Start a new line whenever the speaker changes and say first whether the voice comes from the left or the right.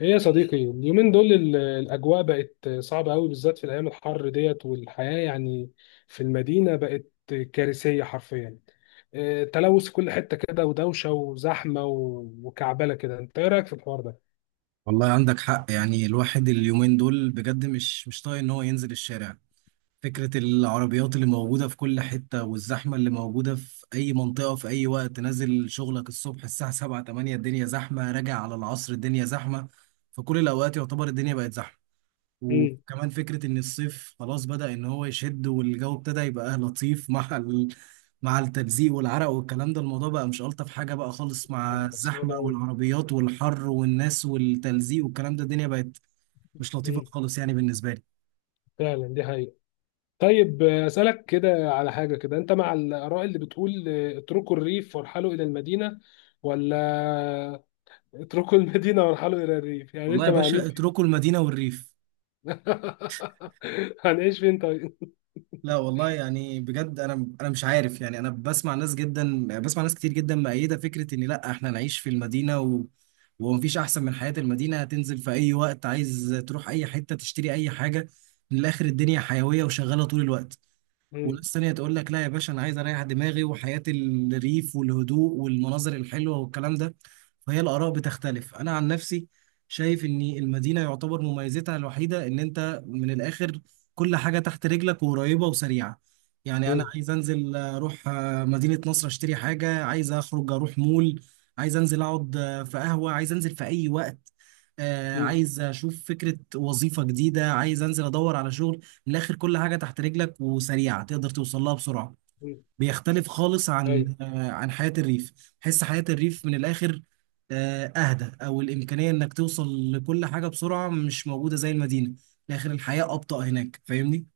left: ايه يا صديقي، اليومين دول الاجواء بقت صعبه قوي، بالذات في الايام الحر ديت، والحياه يعني في المدينه بقت كارثيه حرفيا. إيه، تلوث في كل حته كده، ودوشه، وزحمه، وكعبله كده. انت ايه رايك في الحوار ده؟
right: والله عندك حق. يعني الواحد اليومين دول بجد مش طايق ان هو ينزل الشارع. فكرة العربيات اللي موجودة في كل حتة والزحمة اللي موجودة في أي منطقة في أي وقت، نازل شغلك الصبح الساعة 7 8 الدنيا زحمة، راجع على العصر الدنيا زحمة. فكل الأوقات يعتبر الدنيا بقت زحمة.
left: امم.
right: وكمان فكرة إن الصيف خلاص بدأ إن هو يشد والجو ابتدى يبقى لطيف مع التلزيق والعرق والكلام ده، الموضوع بقى مش ألطف حاجة بقى خالص. مع
left: صعب
right: الزحمة
left: قوي.
right: والعربيات والحر والناس والتلزيق والكلام ده الدنيا بقت مش لطيفة
left: امم.
right: خالص يعني بالنسبة لي.
left: فعلا دي حقيقه. طيب، اسالك كده على حاجه كده. انت مع الاراء اللي بتقول اتركوا الريف وارحلوا الى المدينه، ولا اتركوا المدينه وارحلوا الى الريف؟ يعني
right: والله
left: انت
right: يا
left: مع مين؟
right: باشا اتركوا المدينة والريف.
left: هنعيش فين طيب؟
right: لا والله، يعني بجد انا مش عارف، يعني انا بسمع ناس جدا، بسمع ناس كتير جدا مؤيده فكره ان لا احنا نعيش في المدينه ومفيش احسن من حياه المدينه. هتنزل في اي وقت عايز تروح اي حته تشتري اي حاجه، من الاخر الدنيا حيويه وشغاله طول الوقت.
left: مم.
right: وناس تانية تقول لك لا يا باشا، انا عايز اريح دماغي وحياة الريف والهدوء والمناظر الحلوة والكلام ده. فهي الآراء بتختلف. انا عن نفسي شايف ان المدينة يعتبر مميزتها الوحيدة ان انت من الاخر كل حاجة تحت رجلك وقريبة وسريعة. يعني انا
left: مم.
right: عايز انزل اروح مدينة نصر اشتري حاجة، عايز اخرج اروح مول، عايز انزل اقعد في قهوة، عايز انزل في اي وقت
left: مم.
right: عايز اشوف فكرة وظيفة جديدة، عايز انزل ادور على شغل. من الاخر كل حاجه تحت رجلك وسريعه تقدر توصل لها بسرعه.
left: مم.
right: بيختلف خالص
left: ايوه.
right: عن عن حياه الريف. حس حياه الريف من الاخر اهدى، او الامكانيه انك توصل لكل حاجه بسرعه مش موجوده زي المدينه. من الاخر الحياه ابطا هناك، فاهمني؟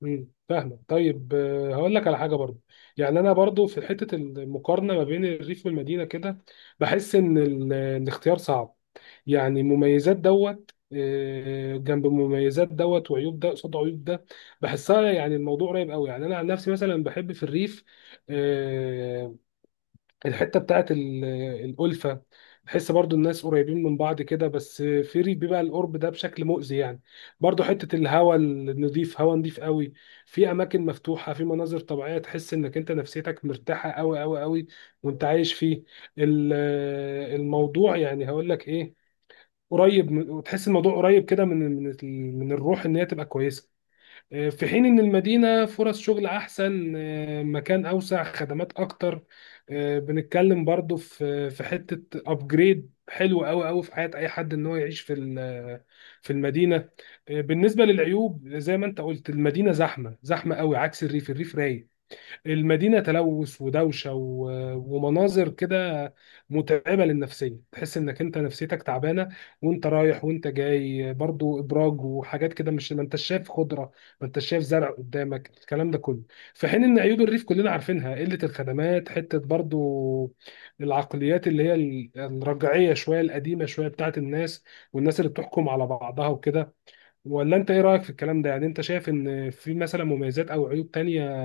left: مم. فاهمك. طيب، هقول لك على حاجه برضو. يعني انا برضو في حته المقارنه ما بين الريف والمدينه كده، بحس ان الاختيار صعب. يعني مميزات دوت جنب مميزات دوت، وعيوب ده قصاد عيوب ده. بحسها، يعني الموضوع قريب قوي. يعني انا عن نفسي مثلا بحب في الريف. آه، الحته بتاعت الالفه. بحس برضو الناس قريبين من بعض كده، بس في ريف بيبقى القرب ده بشكل مؤذي يعني. برضو حته الهواء النظيف، هواء نظيف قوي، في اماكن مفتوحه، في مناظر طبيعيه، تحس انك انت نفسيتك مرتاحه قوي قوي قوي وانت عايش فيه. ال- الموضوع يعني هقول لك ايه، قريب وتحس الموضوع قريب كده من من الروح ان هي تبقى كويسه. في حين إن المدينة فرص شغل أحسن، مكان أوسع، خدمات أكتر. بنتكلم برضو في حتة أبجريد حلو أوي أوي في حياة أي حد إن هو يعيش في في المدينة. بالنسبة للعيوب، زي ما أنت قلت، المدينة زحمة زحمة أوي، عكس الريف. الريف رايق. المدينة تلوث ودوشة ومناظر كده متعبة للنفسية، تحس انك انت نفسيتك تعبانة وانت رايح وانت جاي. برضو ابراج وحاجات كده، مش ما انت شايف خضرة، ما انت شايف زرع قدامك، الكلام ده كله. في حين ان عيوب الريف كلنا عارفينها: قلة الخدمات، حتة برضو العقليات اللي هي الرجعية شوية، القديمة شوية، بتاعت الناس، والناس اللي بتحكم على بعضها وكده. ولا انت ايه رأيك في الكلام ده؟ يعني انت شايف ان في مثلا مميزات او عيوب تانية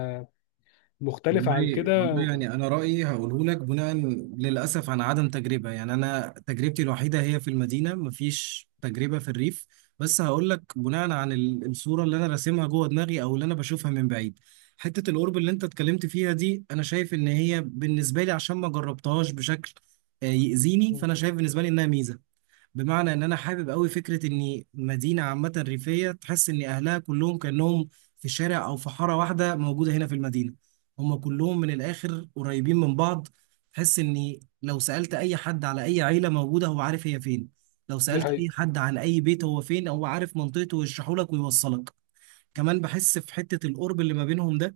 left: مختلفة عن
right: والله
left: كده؟
right: والله يعني انا رايي هقوله لك بناء للاسف عن عدم تجربه. يعني انا تجربتي الوحيده هي في المدينه، مفيش تجربه في الريف. بس هقول لك بناء عن الصوره اللي انا راسمها جوه دماغي او اللي انا بشوفها من بعيد. حته القرب اللي انت اتكلمت فيها دي انا شايف ان هي بالنسبه لي، عشان ما جربتهاش بشكل يأذيني، فانا شايف بالنسبه لي انها ميزه. بمعنى ان انا حابب قوي فكره ان مدينه عامه ريفيه تحس ان اهلها كلهم كانهم في شارع او في حاره واحده موجوده هنا في المدينه. هم كلهم من الاخر قريبين من بعض. تحس ان لو سالت اي حد على اي عيله موجوده هو عارف هي فين، لو
left: دي
right: سالت اي
left: حقيقة.
right: حد عن اي بيت هو فين هو عارف منطقته ويشرحه لك ويوصلك. كمان بحس في حتة القرب اللي ما بينهم ده،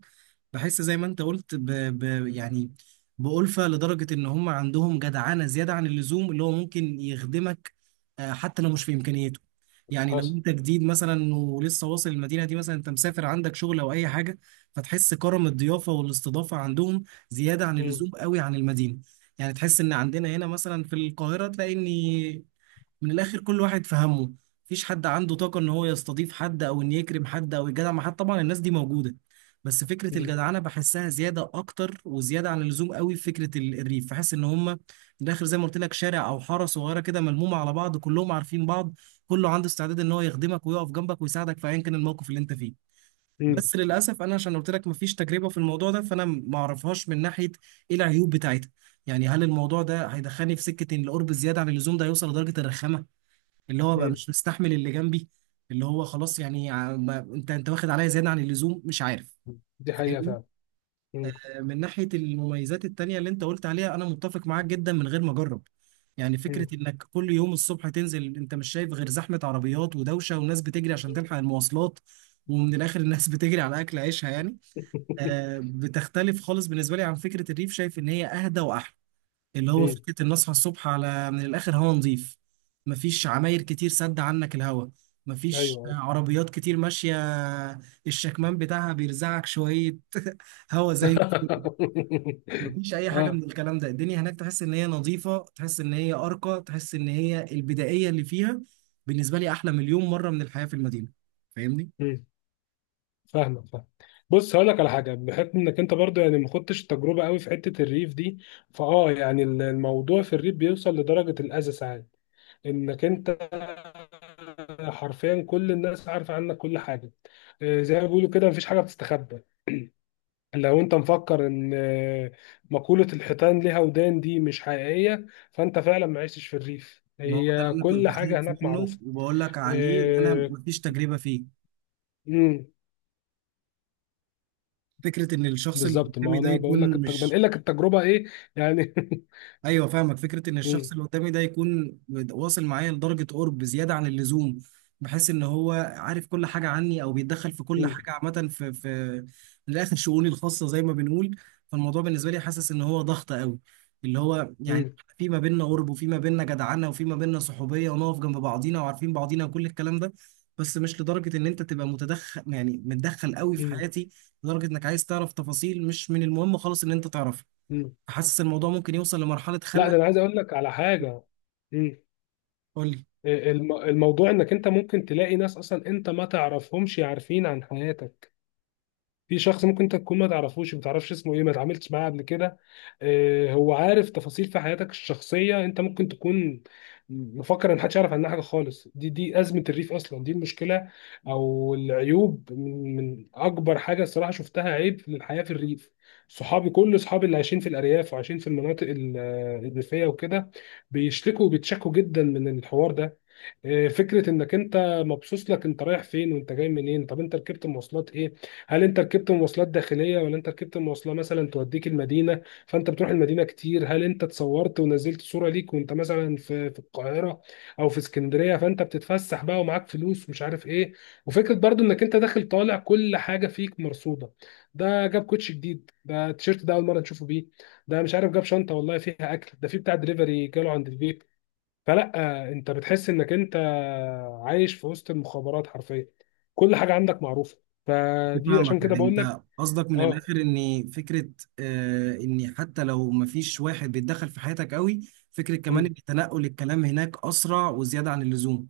right: بحس زي ما انت قلت يعني بألفة، لدرجة ان هم عندهم جدعنة زيادة عن اللزوم، اللي هو ممكن يخدمك حتى لو مش في امكانياته. يعني لو
left: حصل.
right: انت جديد مثلا ولسه واصل المدينة دي، مثلا انت مسافر عندك شغل او اي حاجة، فتحس كرم الضيافة والاستضافة عندهم زيادة عن
left: مم.
right: اللزوم قوي عن المدينة. يعني تحس ان عندنا هنا مثلا في القاهرة تلاقي ان من الاخر كل واحد في همه، مفيش حد عنده طاقه ان هو يستضيف حد او ان يكرم حد او يجدع مع حد. طبعا الناس دي موجوده، بس فكره
left: مم.
right: الجدعنه بحسها زياده اكتر وزياده عن اللزوم قوي في فكره الريف. بحس ان هم من الاخر زي ما قلت لك شارع او حاره صغيره كده ملمومه على بعض كلهم عارفين بعض، كله عنده استعداد ان هو يخدمك ويقف جنبك ويساعدك في ايا كان الموقف اللي انت فيه.
left: مم.
right: بس للاسف انا عشان قلت لك مفيش تجربه في الموضوع ده، فانا ما اعرفهاش من ناحيه ايه العيوب بتاعتها. يعني هل الموضوع ده هيدخلني في سكه ان القرب الزياده عن اللزوم ده هيوصل لدرجه الرخامه، اللي هو بقى
left: مم.
right: مش مستحمل اللي جنبي، اللي هو خلاص يعني انت واخد عليا زياده عن اللزوم، مش عارف،
left: دي حقيقة
right: فاهمني؟
left: فعلا. مم.
right: من ناحيه المميزات التانيه اللي انت قلت عليها انا متفق معاك جدا من غير ما اجرب. يعني فكره
left: مم.
right: انك كل يوم الصبح تنزل انت مش شايف غير زحمه عربيات ودوشه وناس بتجري عشان تلحق المواصلات، ومن الاخر الناس بتجري على اكل عيشها يعني. بتختلف خالص بالنسبه لي عن فكره الريف، شايف ان هي اهدى واحلى. اللي هو
left: مم.
right: فكرة إن أصحى الصبح على من الآخر هوا نظيف، مفيش عماير كتير سد عنك الهوا، مفيش
left: أيوه.
right: عربيات كتير ماشية الشكمان بتاعها بيرزعك شوية هوا زي مفيش أي حاجة
left: آه.
right: من الكلام ده. الدنيا هناك تحس إن هي نظيفة، تحس إن هي أرقى، تحس إن هي البدائية اللي فيها بالنسبة لي أحلى مليون مرة من الحياة في المدينة. فاهمني؟
left: مم. فاهمك، فاهم. بص، هقول لك على حاجة بحكم إنك أنت برضو يعني ما خدتش تجربة قوي في حتة الريف دي. يعني الموضوع في الريف بيوصل لدرجة الأذى ساعات، إنك أنت حرفيا كل الناس عارفة عنك كل حاجة. زي ما بيقولوا كده، مفيش حاجة بتستخبى. لو انت مفكر ان مقولة الحيتان ليها ودان دي مش حقيقية، فانت فعلا ما عشتش في الريف.
right: إن هو ده
left: هي
right: اللي أنا
left: كل
right: كنت خايف
left: حاجة هناك
right: منه
left: معروفة.
right: وبقول لك عليه إن أنا
left: آه.
right: مفيش تجربة فيه.
left: امم.
right: فكرة إن الشخص اللي
left: بالظبط،
right: قدامي
left: ما
right: ده
left: انا بقول لك
right: يكون مش...
left: بنقل لك التجربة ايه يعني.
right: ايوه فاهمك، فكره ان الشخص
left: مم.
right: اللي قدامي ده يكون واصل معايا لدرجه قرب زياده عن اللزوم، بحس ان هو عارف كل حاجه عني او بيتدخل في كل
left: مم.
right: حاجه عامه في من الاخر شؤوني الخاصه زي ما بنقول. فالموضوع بالنسبه لي حاسس ان هو ضغط قوي، اللي هو يعني
left: مم.
right: في ما بيننا قرب وفي ما بيننا جدعنه وفي ما بيننا صحوبيه ونقف جنب بعضينا وعارفين بعضينا وكل الكلام ده، بس مش لدرجه ان انت تبقى متدخل يعني متدخل قوي في
left: مم.
right: حياتي، لدرجه انك عايز تعرف تفاصيل مش من المهم خالص ان انت تعرفها.
left: مم.
right: حاسس الموضوع ممكن يوصل لمرحلة
left: لا، ده
right: خنقة.
left: انا عايز اقول لك على حاجة. مم.
right: قول لي.
left: الموضوع انك انت ممكن تلاقي ناس اصلا انت ما تعرفهمش عارفين عن حياتك. في شخص ممكن انت تكون ما تعرفش اسمه ايه، ما اتعاملتش معاه قبل كده. هو عارف تفاصيل في حياتك الشخصيه، انت ممكن تكون مفكر ان محدش يعرف عنها حاجه خالص. دي ازمه الريف اصلا، دي المشكله. او العيوب، من اكبر حاجه الصراحه شفتها عيب في الحياه في الريف. كل اصحابي اللي عايشين في الارياف، وعايشين في المناطق الريفيه وكده، بيشتكوا وبيتشكوا جدا من الحوار ده. فكره انك انت مبسوط لك انت رايح فين وانت جاي منين. طب انت ركبت مواصلات ايه؟ هل انت ركبت مواصلات داخليه، ولا انت ركبت مواصله مثلا توديك المدينه؟ فانت بتروح المدينه كتير. هل انت اتصورت ونزلت صوره ليك وانت مثلا في القاهره او في اسكندريه؟ فانت بتتفسح بقى، ومعاك فلوس ومش عارف ايه. وفكره برضو انك انت داخل طالع، كل حاجه فيك مرصوده. ده جاب كوتش جديد، ده التيشيرت ده اول مره نشوفه بيه، ده مش عارف جاب شنطه والله فيها اكل، ده في بتاع دليفري جاله عند البيت. فلا، انت بتحس انك انت عايش في وسط المخابرات حرفيا. كل حاجه عندك معروفه. فدي
right: فاهمك،
left: عشان كده
right: يعني
left: بقول لك.
right: انت قصدك من
left: اه.
right: الاخر ان فكره آه ان حتى لو مفيش واحد بيتدخل في حياتك قوي، فكره كمان
left: امم.
right: ان تنقل الكلام هناك اسرع وزياده عن اللزوم،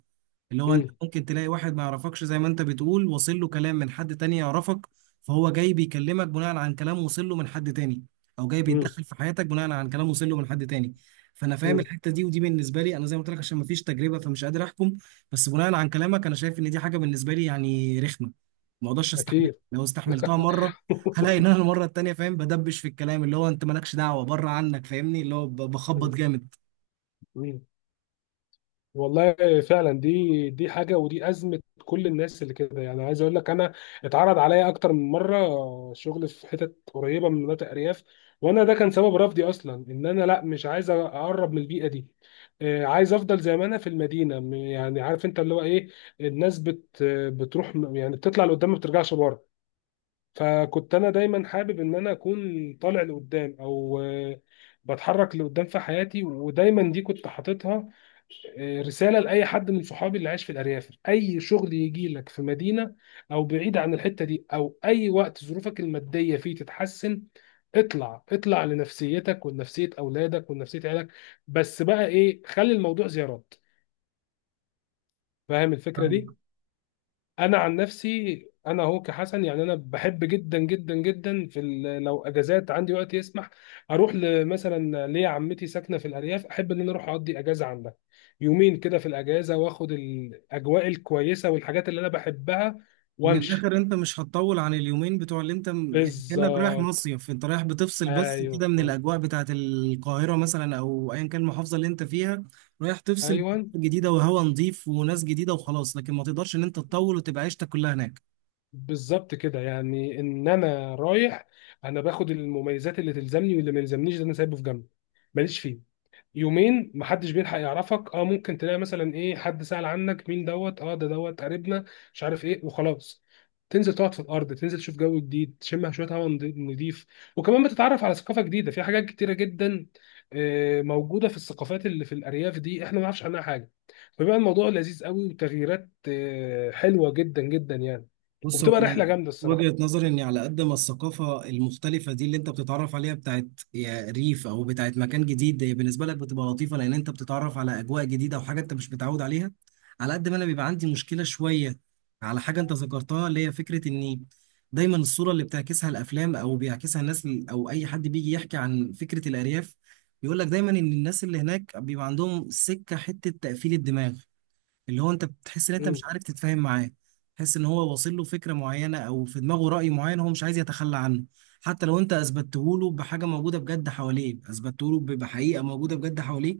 right: اللي هو انت
left: امم.
right: ممكن تلاقي واحد ما يعرفكش زي ما انت بتقول وصل له كلام من حد تاني يعرفك، فهو جاي بيكلمك بناء عن كلام وصل له من حد تاني، او جاي
left: امم.
right: بيتدخل في حياتك بناء عن كلام وصل له من حد تاني. فانا فاهم
left: امم.
right: الحته دي، ودي بالنسبه لي انا زي ما قلت لك عشان مفيش تجربه فمش قادر احكم، بس بناء عن كلامك انا شايف ان دي حاجه بالنسبه لي يعني رخمه ما اقدرش استحملها.
left: اكيد.
right: لو استحملتها مره هلاقي ان انا المره التانيه فاهم بدبش في الكلام، اللي هو انت مالكش دعوه بره عنك، فاهمني؟ اللي هو بخبط جامد.
left: مم. والله. فعلا، دي حاجه، ودي ازمه كل الناس اللي كده. يعني عايز اقول لك انا اتعرض عليا اكتر من مره شغل في حتت قريبه من مناطق ارياف، وانا ده كان سبب رفضي اصلا، ان انا لا، مش عايز اقرب من البيئه دي. عايز افضل زي ما انا في المدينه، يعني عارف انت اللي هو ايه. الناس بتروح، يعني بتطلع لقدام، ما بترجعش بره. فكنت انا دايما حابب ان انا اكون طالع لقدام، او بتحرك لقدام في حياتي. ودايما دي كنت حاططها رساله لاي حد من صحابي اللي عايش في الارياف: اي شغل يجي لك في مدينه، او بعيد عن الحته دي، او اي وقت ظروفك الماديه فيه تتحسن، اطلع، اطلع لنفسيتك ولنفسيه اولادك ولنفسيه عيالك. بس بقى ايه، خلي الموضوع زيارات. فاهم الفكره
right: فاهم؟
left: دي؟ انا عن نفسي، انا هو كحسن يعني، انا بحب جدا جدا جدا في لو اجازات عندي وقت يسمح، اروح مثلا ليا عمتي ساكنه في الارياف، احب ان انا اروح اقضي اجازه عندها يومين كده في الاجازه، واخد الاجواء الكويسه والحاجات اللي انا بحبها
right: من
left: وامشي.
right: الاخر انت مش هتطول عن اليومين بتوع اللي انت يعني كانك رايح
left: بالظبط.
right: مصيف، انت رايح بتفصل بس
left: ايوه.
right: كده من الاجواء بتاعت القاهره مثلا او ايا كان المحافظه اللي انت فيها. رايح تفصل
left: ايوه،
right: بأجواء جديده وهواء نظيف وناس جديده وخلاص، لكن ما تقدرش ان انت تطول وتبقى عيشتك كلها هناك.
left: بالظبط كده. يعني ان انا رايح، انا باخد المميزات اللي تلزمني، واللي ما يلزمنيش ده انا سايبه في جنب، ماليش فيه. يومين محدش بيلحق يعرفك، اه، ممكن تلاقي مثلا ايه، حد سأل عنك مين دوت، اه ده دوت قريبنا، مش عارف ايه، وخلاص. تنزل تقعد في الارض، تنزل تشوف جو جديد، تشم شويه هواء نضيف. وكمان بتتعرف على ثقافه جديده، في حاجات كتيره جدا موجوده في الثقافات اللي في الارياف دي، احنا ما نعرفش عنها حاجه. فبيبقى الموضوع لذيذ قوي، وتغييرات حلوه جدا جدا يعني،
right: بص، هو
left: وبتبقى
right: انا
left: رحله جامده الصراحه.
right: وجهة نظري اني على قد ما الثقافة المختلفة دي اللي انت بتتعرف عليها بتاعت يا ريف او بتاعت مكان جديد هي بالنسبة لك بتبقى لطيفة لان انت بتتعرف على اجواء جديدة وحاجة انت مش متعود عليها، على قد ما انا بيبقى عندي مشكلة شوية على حاجة انت ذكرتها اللي هي فكرة اني دايما الصورة اللي بتعكسها الافلام او بيعكسها الناس او اي حد بيجي يحكي عن فكرة الارياف، بيقول لك دايما ان الناس اللي هناك بيبقى عندهم سكة حتة تقفيل الدماغ، اللي هو انت بتحس ان انت
left: امم.
right: مش عارف تتفاهم معاه. تحس ان هو واصل له فكره معينه او في دماغه راي معين هو مش عايز يتخلى عنه، حتى لو انت اثبته له بحاجه موجوده بجد حواليه، اثبته له بحقيقه موجوده بجد حواليه،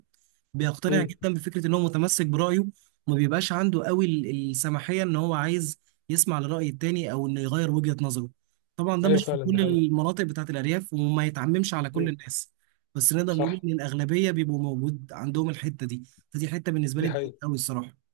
right: بيقتنع
left: امم.
right: جدا بفكره ان هو متمسك برايه. وما بيبقاش عنده قوي السماحيه ان هو عايز يسمع لراي التاني او انه يغير وجهه نظره. طبعا ده
left: ايوه،
right: مش في
left: فعلا دي
right: كل
left: حقيقه.
right: المناطق بتاعت الارياف وما يتعممش على كل
left: امم.
right: الناس، بس نقدر نقول
left: صح.
right: ان الاغلبيه بيبقوا موجود عندهم الحته دي. فدي حته بالنسبه لي
left: دي
right: ضايقت
left: حقيقه.
right: قوي الصراحه.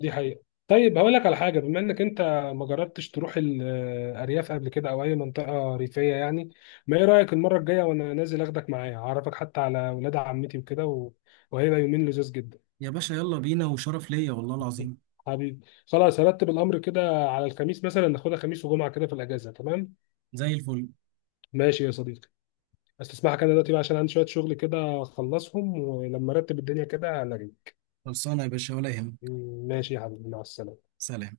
left: دي حقيقة. طيب، هقول لك على حاجة. بما انك انت ما جربتش تروح الارياف قبل كده او اي منطقة ريفية يعني، ما ايه رأيك المرة الجاية وانا نازل اخدك معايا، اعرفك حتى على ولاد عمتي وكده وهيبقى يومين لذيذ جدا.
right: يا باشا يلا بينا، وشرف ليا والله العظيم.
left: حبيبي، خلاص، هرتب الامر كده على الخميس مثلا، ناخدها خميس وجمعة كده في الاجازة، تمام.
right: زي الفل.
left: ماشي يا صديقي. استسمحك انا دلوقتي بقى، عشان عندي شوية شغل كده اخلصهم، ولما ارتب الدنيا كده هلاقيك.
right: خلصانة يا باشا ولا يهمك.
left: ماشي يا حبيبي، مع السلامة.
right: سلام.